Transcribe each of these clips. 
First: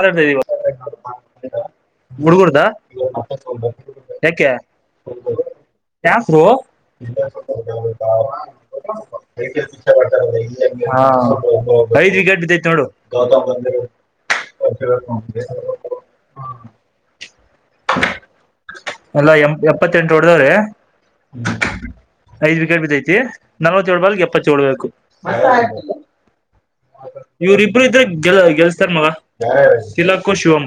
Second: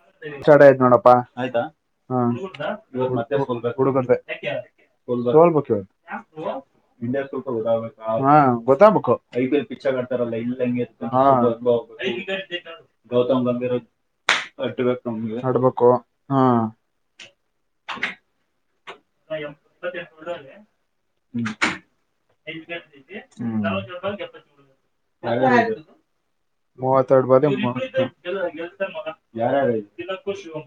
ಅ start ಆಯ್ತು ನೋಡಪ್ಪಾ ಹಾ ಹುಡ್ಗುರ್ದ ಹುಡುಗರ್ದೆ ಯಾಕೆ ಸೋಲ್ಬೇಕು ಇವತ್ತು ಕ ಸ್ ಹಾ ಗೊತ್ತಾಗ್ಬೇಕು ಹಾ. ದ್ವಿ ಗಡ್ಐ ನೋ ಆಡ್ಬೇಕು ಹಾ ಹ ಎಲ್ಲ ಎ ಎಪ್ಪತ್ತೆಂಟು ಹೊಡದಾವ್ರೀ ಐದ್ ವಿಕೆಟ್ ಬಿದ್ದೈತಿ ಹ್ಮ್ ನಲ್ವತ್ತಏಳ್ ಬಾಲ್ಗೆ ಎಪ್ಪತ್ತ ಏಳ್ ಬೇಕು ಮೂವತ್ತೆರಡು ಬಾರಿ ಇವ್ರ ಇಬ್ರು ಇದ್ರೆ ಗೆಲ್ ಗೆಲ್ಸ್ತಾರ ಮಗ ತಿಲಕ್ಕು ಶಿವಾಮ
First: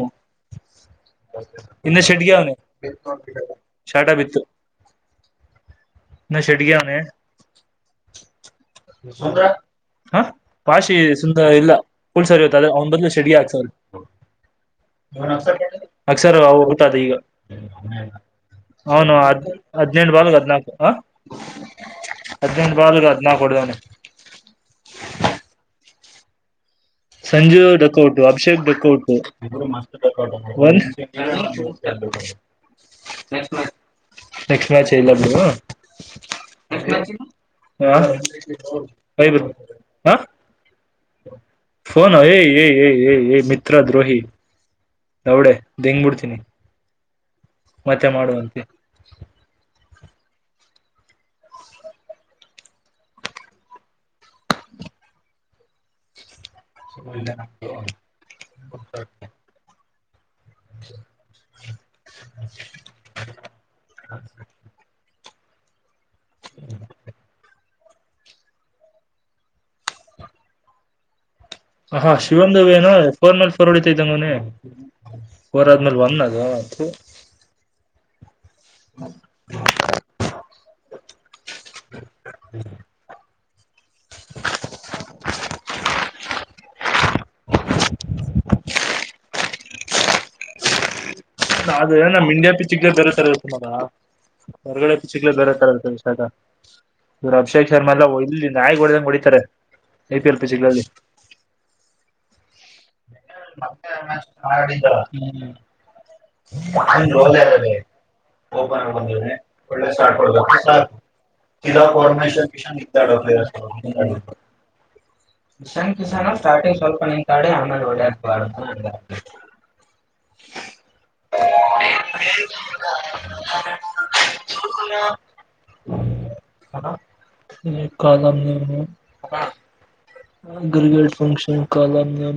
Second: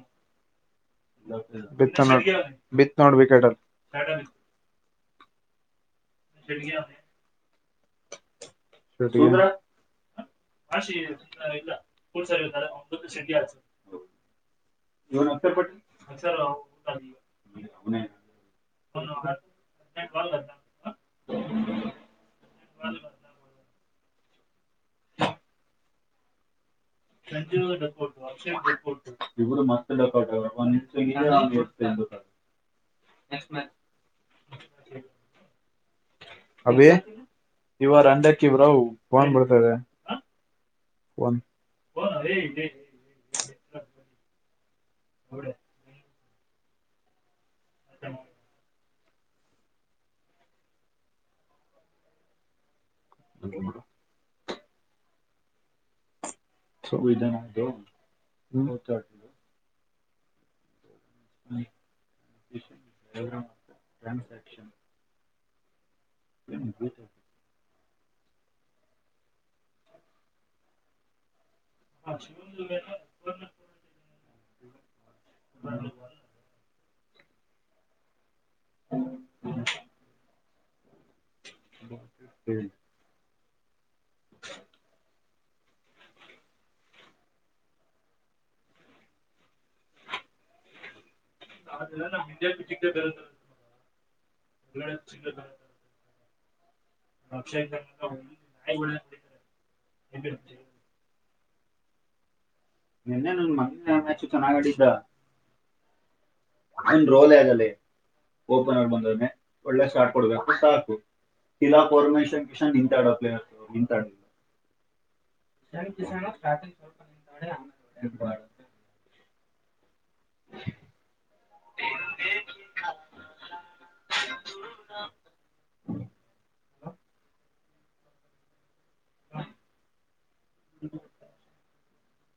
ಬಿತ್ತ ಇೆ ನೋಡ್ ಡಗ ಬಿತ್ ಹ ನೋಡ್ ವಿಕೆಟ್ ಅಲ್ಲಿ ಶಾಟ ಬಿತ್ತು ನ ಡಗೆ ಹನ ಸುಂದ್ರ ಶೂಟಿಗೆ ಹ ಾಷಿ ಸುಂದರ ಇಲ್ಲ ಪುಲ್ಸರಿ ಇ ಅ್ರೆ ಅವನ ಬದಲು ಶೆಡಿ ಆಾಕ್ತವ ಅಸರ ಹೋಗತಾದ ಈಗ ಹೌನು ಹದ್ ಹದ್ನಂಟು ಬಾಲ್ ಹದ್ನಾಲ್ಕು ಹ ಹದ್ನೈದು ಬಾಲ್ಗ ಹದ್ನಾಕು ಹೊಡ್ದವನ ಸಂಜು ಡಕ್ಕೋಟು ಅಭಿಷೇಕ್ ಡಕ್ಕೋಟು ಒ [unintelligible] ನೆಕ್ಸ್ಟ್ ಮ್ಯಾಚ್ ಇಲ್ಲ ಬಿಡು ಅಭಿ ಇವರ್ ಅಂಡಕ್ಕಿ ಬ್ರೋ ಹಾ ಹಾ ಒನ್ ಫೋನ್ ಏ ಏ ಏ ಏಏಮಿತ್ರ ದ್ರೋಹಿ ಲೌಡೆ ದಂಗ್ ಬಿಡ್ತೀನಿ ಮತ್ತೆ ಮಾಡುವಂತೆ ಹಾಗ ಮ [unintelligible] ಟ್ರಾನ್ಸಾಕ್ಷನ್ [unintelligible] ಹ ಹಾ ಶಿವನ್ ಏನು ಫೋರ್ ಮೇಲ್ ಫೋರ್ ಹೊಡಿತ ಇದ್ದಂಗನ ಫೋರ್ ಆದ್ಮೇಲೆ ಒಂದ ಅದು [unintelligible] ಹ ಹ್ಮ್ [unintelligible] ಅದ ನಮ್ಮ್ ಇಂಡ್ಯಾ ಪಿಚಕ್ ಬರತಾರ ತುಾರ ಹೊರಗಡೆ ಚಿಕ್ಲೆ ಬೇರೆ ತರ ನಿಷದ ಇವರು ಅಭಿಷೇಕ್ ಶರ್ಮ ಎಲ್ಲ ಇಲ್ದಿಂದ ನಾಯಿ ಗೆ ಹೊಡದಂಗೆ ಹೊಡಿತಾರೆ ಐ ಪಿ ಎಲ್ ಪಿ ನಲ್ಲಿ ಮರಾಡಿ ದೆ ಓಪನ್ ಬಂದ್ರೆ ಒಳ್ಳೆ ಶಟ್ ಹೊದ್ದವನೇಸಾಕು ತ ಪರ್ಮೇಶ್ವರ ಕಿಶನ್ ಕ ಕ ಕಶನ್ ಕಿಸ ಸ್ಟಾರ್ಟಿಂಗ್ ಸ್ವಲ್ಪ ಕ ಬ್ಯಾಡ್ ಕೊ [unintelligible] ಈ ಕಾಲ ಗರ್ಗಡ್ ಫಂಕ್ಷನ್ ಕಾಲಾಮ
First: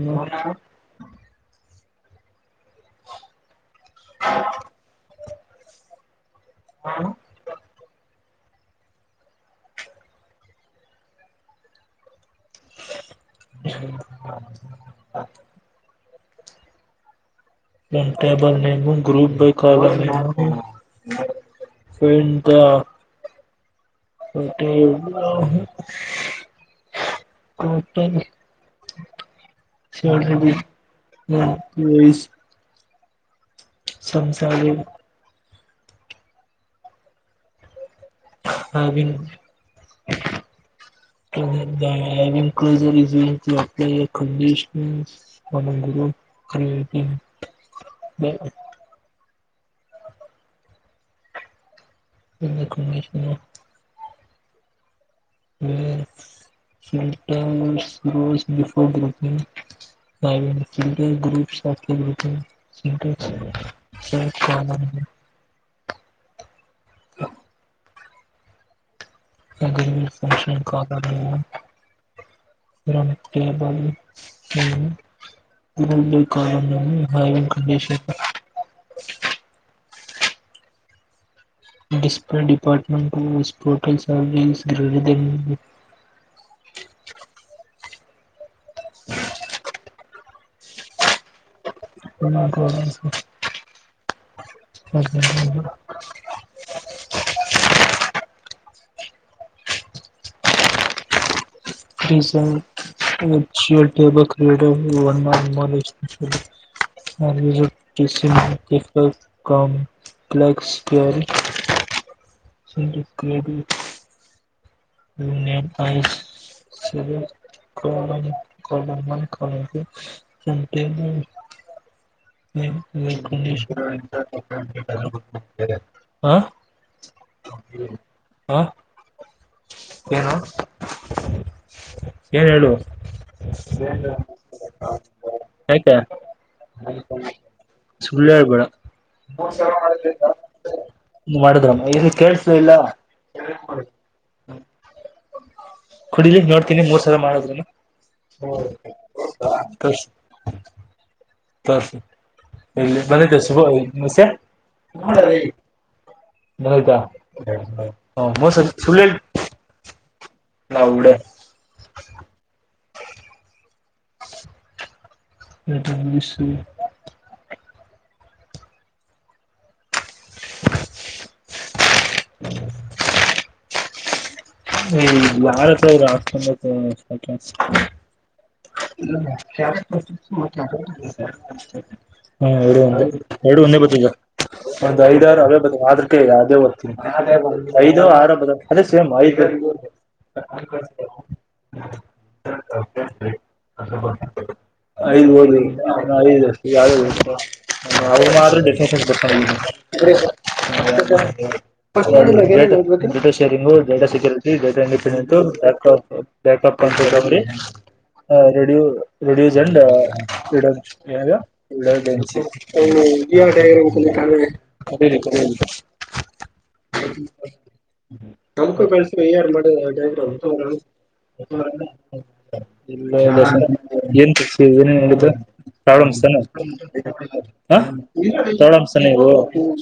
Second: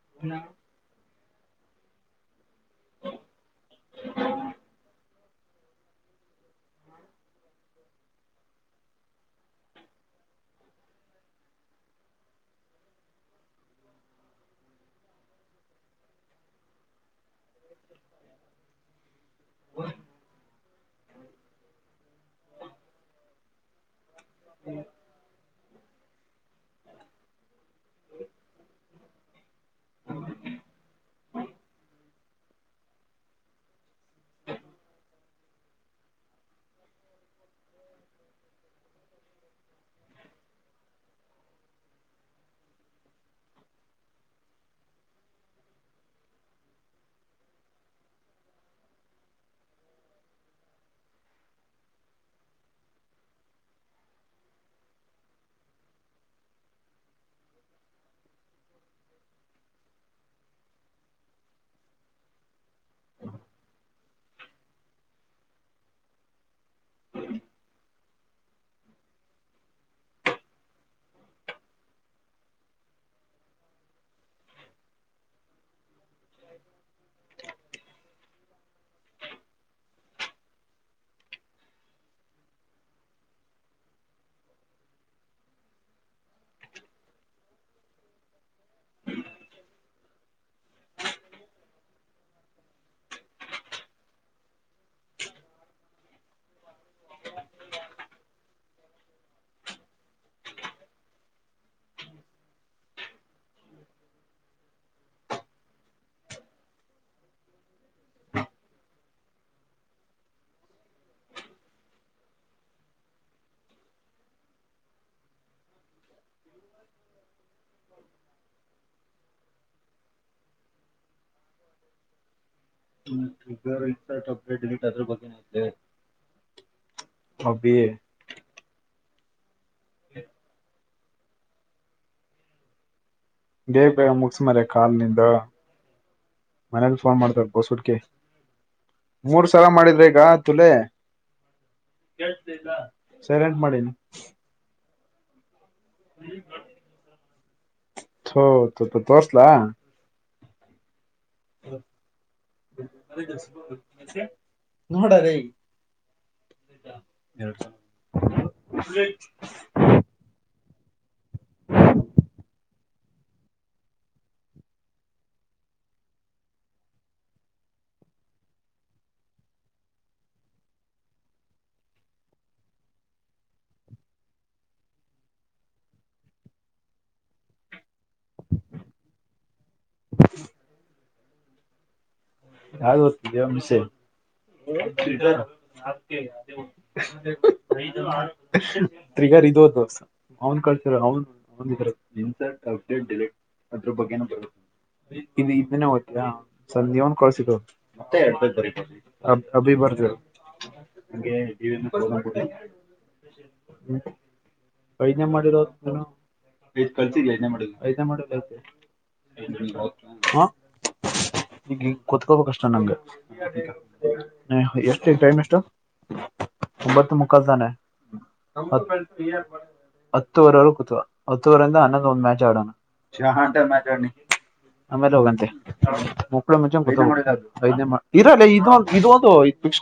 [unintelligible] ಹಾ ಹ ಒನ್ ಟೇಬಲ್ ನೀವು ಗ್ರೂಪ್ ಬೇಕಾಗುತ್ತೆ ನೀವು ಂತ ಫೋರ್ಟ್ ಇನ್ ಕೋಟಿ ನೀ ಶ ಹ್ಮ ಸಂಸಾರಿ ಹಾನ್ ಡಂಗ ಕ ಕಂಡಷ ಹ್ಮ್ ಹ್ಮ್ ಹ್ಮ ಇದಕ್ಕೆ ಟಸ್ ಬಿಫೋರ್ ಗಂಗ ಫೈವ್ ಡೇಸ್ ಹಿಂದೆ ಗ್ರೂಪ್ ಗೆ ಹಾಕಿದ್ರು ಸಿಟ ಸ ಚ ಹ ಅದಫಕ್ಷನ್ ಕಾಗ ಕ ಬ ಹ್ಮ ಕಂಡ ಡಿಸಪ್ಲೇ ಡಿಪಾರ್ಟ್ಮಂಟ್ವು ಉ ಪೋರ್ಟಲ್ ಸ ರೀಸ್ ಗ್ರಡ ದೆ ಹ ಹ ್ರೀ ಸ ಎಚ್ಚೇಬ ಕ್ರೀಡವನ್ನು ಅನುಮೋಿಸ ಹಿಸ ಕಂಫ್ಲಕ್ಸ್ ಕ ಸರಿ ಕರಿ ಆಐ [inaudible] [inaudible] ಅಭಿ [inaudible] ಏನು ಏನ್ ಹೇಳು ದೇವ ಬೇ ಮುಗಸ ಮಾರ ಕಲ್ ನಿಿಂದ ಯಾಕೆ ಮನೇ ಮಾಡ್ತಾರ ಬಸಡ್ಕ ಸುಳ್ಳು ಹೇಳ್ಬೇಡ ಮೂರ್ ಸಲ ಮಾಡಿದ್ರೆ ಈಗ ತುಲೆ ಇ ಮಾಡುದ್ರಮ್ಮ ಏನು ಕೇಳ್ಸುದ ಇಲ್ಲ ಸೈಲೆಂಟ್ ಮಾಡಿನಿ ಕುಡಿಲಿಕ್ ನೋಡ್ತೀನಿ ಮೂರ್ ಸಲ ಮಾಡದ್ನು ಥೋ ತೋರ್ಸ್ಲಾ [inaudible] ಇಲ್ಲಿ ಬಂದಿದ್ದೆ ಶುಭಮಸೆ ನೋಡಾರೆ ನತಾ ಮ ಸ ಸಲ ನೌಡ ಹ [inaudible] ಯಾರತ್ರ ಅವರು [unintelligible] [inaudible] ಹಾ ಎರಡು ಯಾವ್ದು ಒಂದೇ ಓದ್ತಿದ್ಯಾ ಎರಡು ಒಂದೇ ಮಿಸೆ ಒಂದ್ ಐದ್ರರು ಅವೇ ಬದ ಆದ್ರಕ ಅದೇ ಐದ ಆರ ಅದೇ ಸೇಮ್ ಐ ಇ ಅವನ್ ಕಳಿಸಿದ್ ಅವನ್ ಅಡಟ್ ಡಿಲೀಟ್ ಅದ್ರ ಬಗ್ಗೆ ಐದ್ ಹೋದ್ ಐದಷ್ಟ ಸಂಧ್ಯ ಅವನ್ ಕಳ್ಸಿ ಇದು ಮತ್ತೆ ಎರಡ್ [inaudible] ಬರೀಬೋದು. ಅಭಿ ಬರ್ದಿರ ಕಂಪ್ಯೂಟರ್ ಶೇರಿಂಗ್ ಡಾಟಾ ಸೆಕ್ರ್ ಐದನೇ ಈಂಗಂತು ಮಾಡಿರೋ ಬ್ಯಾಕ್ಟಾಪ್ ಐದ್ ಅಂತ ಕಳ್ಸಿದ್ಯಾ ಹೇಳ್ರಿ ಐದನೇ ಮಾಡಿದ್ದು ಐದನೇ ಮಾಡಿದ್ದು ಐತೆ ರೆಡಿಯೋ ರೆಡಿಯೋ ಜಂಡ ಹಾ ಈಗ [unintelligible] ಕುತ್ಕೋಬೇಕಷ್ಟ ನಂಗೆ ಎಷ್ಟು ಟೈಮ್ ಎಷ್ಟು ಗ್ರಾಮಲ್ಲಿ ಒಂಬತ್ತು ಮುಕ್ಕಾಲ್ ತಾನೆ [unintelligible] [unintelligible] ಹತ್ತುವರೆವರೆಗೂ ಕೂತ್ವ ಹತ್ತುವರೆಯಿಂದ ಹನ್ನೊಂದು ಒಂದ್ ಮ್ಯಾಚ್ ಆಡೋಣ ಏನ್ ಆಮೇಲೆ ತಿ ಹೋಗಂತೆ ಪ್ರಾಬ್ಲಮ್ಸ್ ತಾನ ಮುಕ್ಳು ಮುಂಚೆ ಕೂತ್ ಐದನೇ ಇರಲ್ಲ ಇದು ಪ್ರಾಬ್ಲೆಮ್ಸ್ ಇದು ತಾನೆ ಒಂದು ಫಿಕ್ಸ್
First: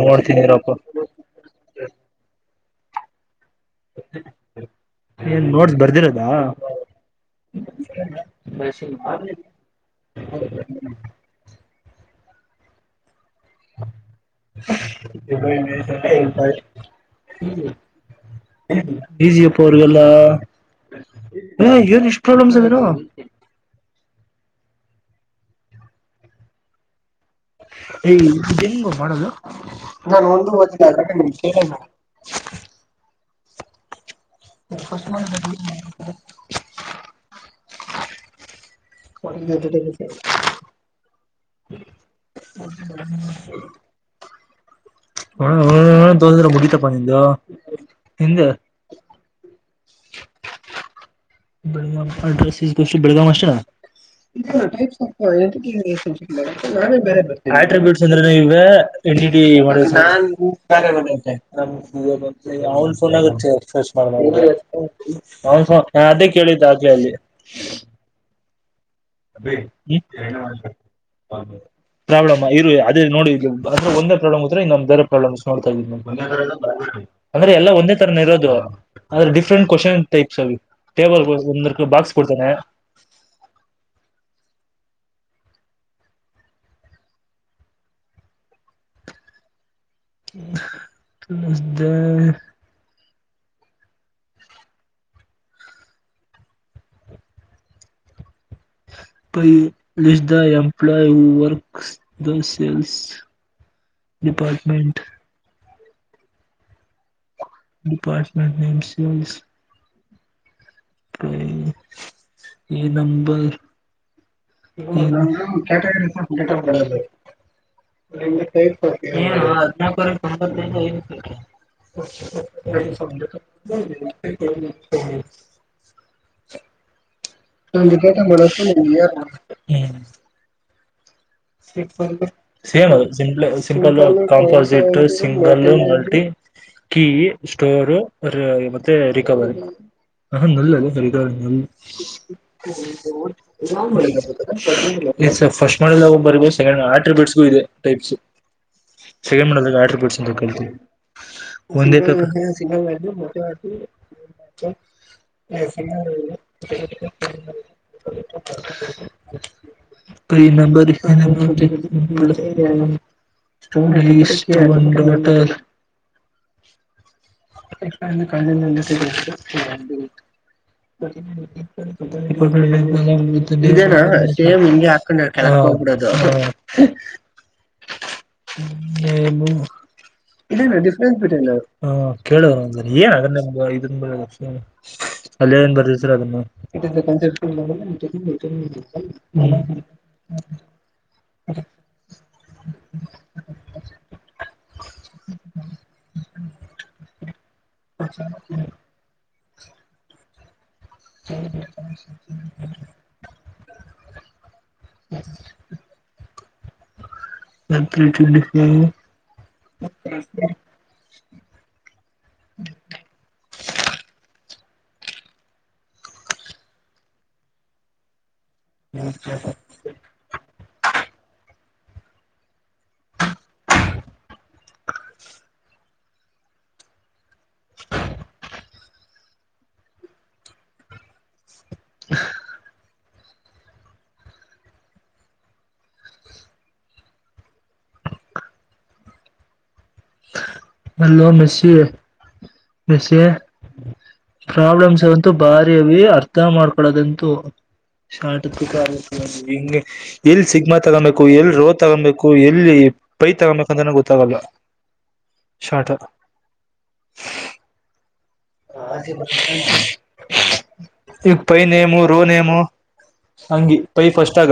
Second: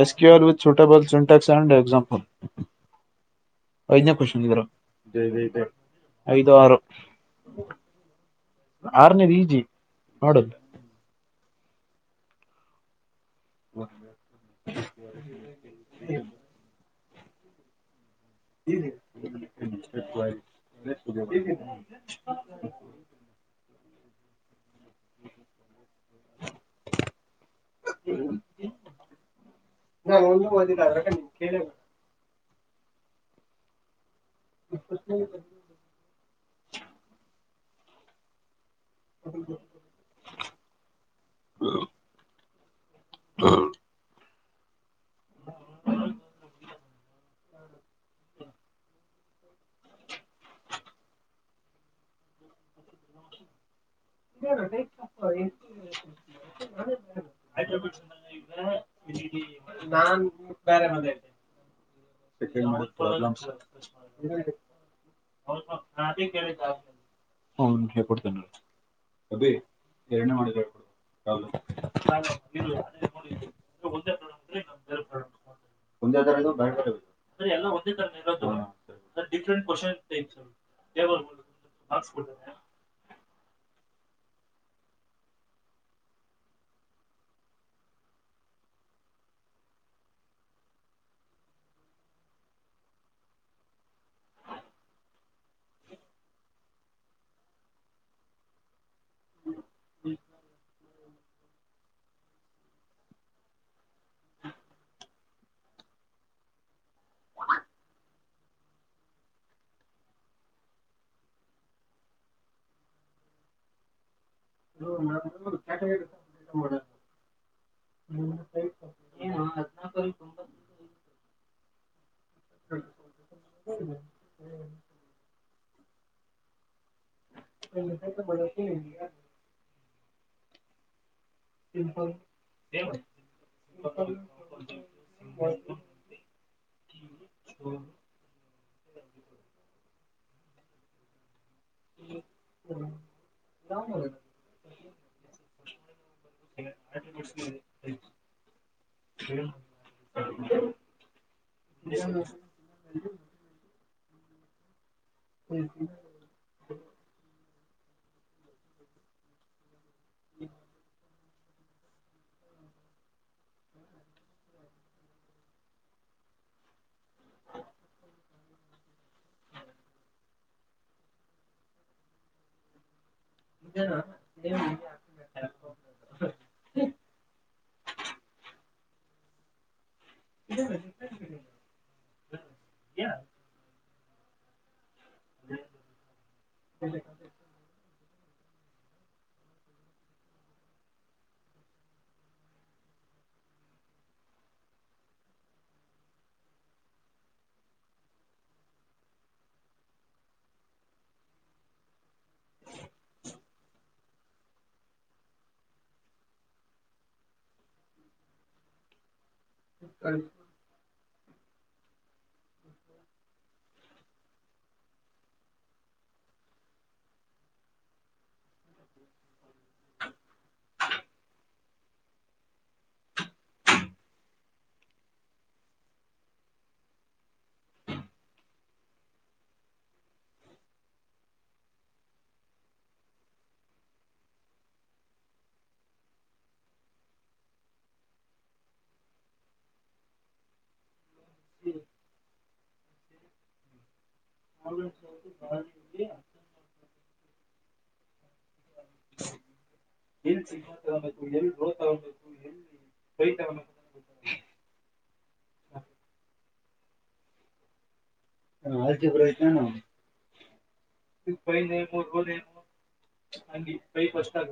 ನೋಡ್ತೀನಿ ಎಸ್ಕ್ರರ್ with suitable Sintex and example ಐದನೇ ಕ್ವೆಶ್ಚನ್ ಏನ್ ನೋಟ್ಸ್ ಬರ್ದಿರೋದಾ ಐದು ಆರು ಆರನೇದು ಈಜಿ ನೋಡಲ್ಲ [inaudible] [inaudible] ಈಸಿ ಅಪ್ಪ ಅವರಿಗೆಲ್ಲ ಹ ಏನು ಇಷ್ಟೂ ಪ್ರಾಬ್ಲೆಮ್ ಇದು ಹೆಂಗೋ ಮಾಡೋದು ನಾನು ಒಂದು [unintelligible] [inaudible] [inaudible] [inaudible] [inaudible] ಹೊ ಮುಗಿತಪ್ಪ ನಿಂದು ನನಿಂದು ಬೆಳಗಾಂ ಅಡ್ರೆಸ್ ಈ ಗೋಷಿ ಬೆಳಗಾಂ ಅಷ್ಟ ಅಟ್ರಿಬ್ಯೂಟ್ಸ್ ಅಂದ್ರೆ [unintelligible] [unintelligible] ರ ಹ ಕೇಳಿದ್ದ ಆಗ್ಲೇ ಹೇಳ ಕೊಡ್ತನ ಅೇ ಮಾಡ ಹ ಪ್ರಾಬ್ಲಮ್ ಇರು ಅದೇ ನೋಡಿ ಇ ಅಂದ್ರೆ ಒಂದೇ ಪ್ರಾಬ್ಲಮ್ತ್ರ ಇನ್ನೊಂದ ಬೇರೆ ಪ್ರಾಬ್ಲಮ್ ನೋಡ್ತಾ ಇದೀನಿ ನ ಅಂದ್ರೆ ಎಲ್ಲ ಒಂದೇ ತರನ ಇರೋದು ಆದ್ರೆ ಡಿಫ್ರೆಂಟ್ ಕ್ವಶನ್ ೈ ಟೇಬಲ್ ಒಂದ ಬಾಸ್ ಕೊಡ್ತೇನೆ ಮ್ದ [unintelligible] ಪ ಇಿಸ್ದ ಎಂಪ್ಲ ಆ works the sales department department ಎಮ ಸಿ ಎಲ್ಸ್ [inaudible] [unintelligible] [inaudible] [unintelligible] [unintelligible] ನಂದು ಕಟಂಬಸ ಸೇಮ್ ಸಿ simple composite single multi key store ಮತ್ತೆ ರಿವರಿ ಹ ನಲ್ಲ್ಲಿವರಿ ನಲ್ ಎ ಸರ್ ಫರ್ಸ್ಟ್ ಮಾಡಲ್ ಆಟ್ರಿಬಿಟ್ಸ್ಗು ಇದೆ ಟೈಪ್ಸ್ ಸನ್ ಮಾಡದ ಆಟ ಬಿಡ್ಸ ಅಂತ ಕೇಳ್ತವಿ ಒಂದ ಮೆ ಎಫ ಪ್ರೀ ನಂಂಬರಿ ಬಟ ಕ [unintelligible] ಇ ಸೇಮ್ ಹಂಗೆ ಹಾಕೊಂಡ ಕೆಳ ಹೋಗ್ಬಿಡದು ಹ ಹ ಕೇಳುವಂದ್ರ ಏನ್ ಅದ ಇದ ಅಲ್ಲೇ ಏನ್ ಬರ್ದ ಸರ್ ಅದನ್ನು [unintelligible] [unintelligible] [unintelligible] ಸರಿ ಹ್ಮ ನತ್ [unintelligible] ಸ [unintelligible] [unintelligible] ಹಲೋ ಮೆಸ ಮೆಸ ಪ್ರಾಬ್ಲಮ್ಸ್ ಅಂತು ಬಾರಿ ಅೀ ಅರ್ಥ ಮಾಡ್ಕೊೊಳ್ಳದಂತು ಶ ಹಿಂಗ ಎಲ್ಲಿ ಸಿಗಮಾ ತಗೊಬೇಕು ಎಲ್ಲಿ ರೋ್ ತಗೊಬೇಕು ಎಲ್ಲಿ ಪೈ ತಗೊಬೇಕಂದನ ಗೊತ್ತಾಗಲ್ಲ ಶಾರ್ಟ ಹ ಅದೇ ಬ ಈಗ ಪೈ ನೇಮು ರೋ ನೇಮು ಹಂಗಿ ಪೈ ಫಸ್ಟ್ ಆಗ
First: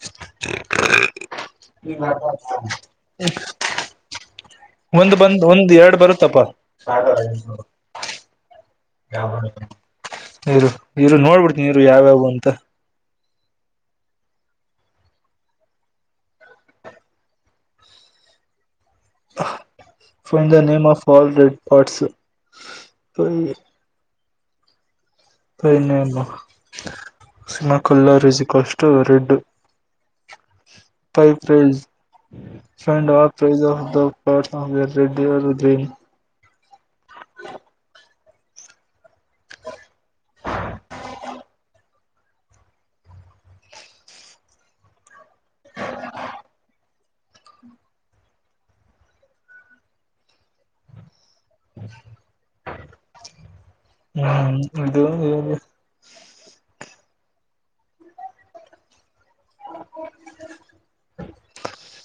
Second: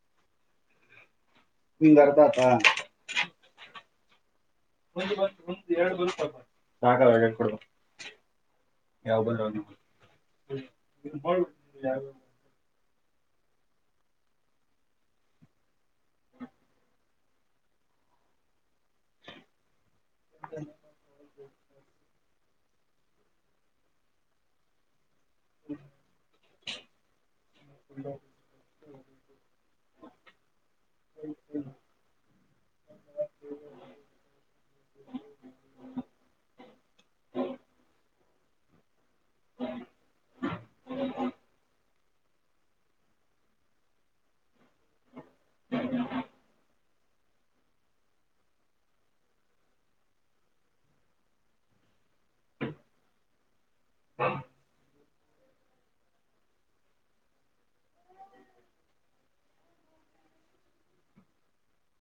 [unintelligible] ಇ ಒಂದ್ ಬಂದ ಒಂದ್ ಎರಡ್ ಬರುತ್ತಪ್ಪ ಕೊ ನೀರು ನೀರು ನೋಡ್ಬಿಡ್ತಿನನ ನೀರು ಯಾವ್ಯಾವು ಅಂತ ಫ the name of all red ಪಟ್ಸ್ ಪನ್ನಮ್ಮ ಸಮ ಕಲ್ಲರ್ ಸಿಿಕಷ್ಟು ರೆಡ್ ೈೈ ಫಂಡ ಆ ಪ್ರ ಆಫ್ ದ ಪ ರೆಡ್ಡಿರದ್ದೀನ್ [unintelligible] ಹ್ಮ್ ಹ್ಮ ಹ್ಮ ಅದು [unintelligible]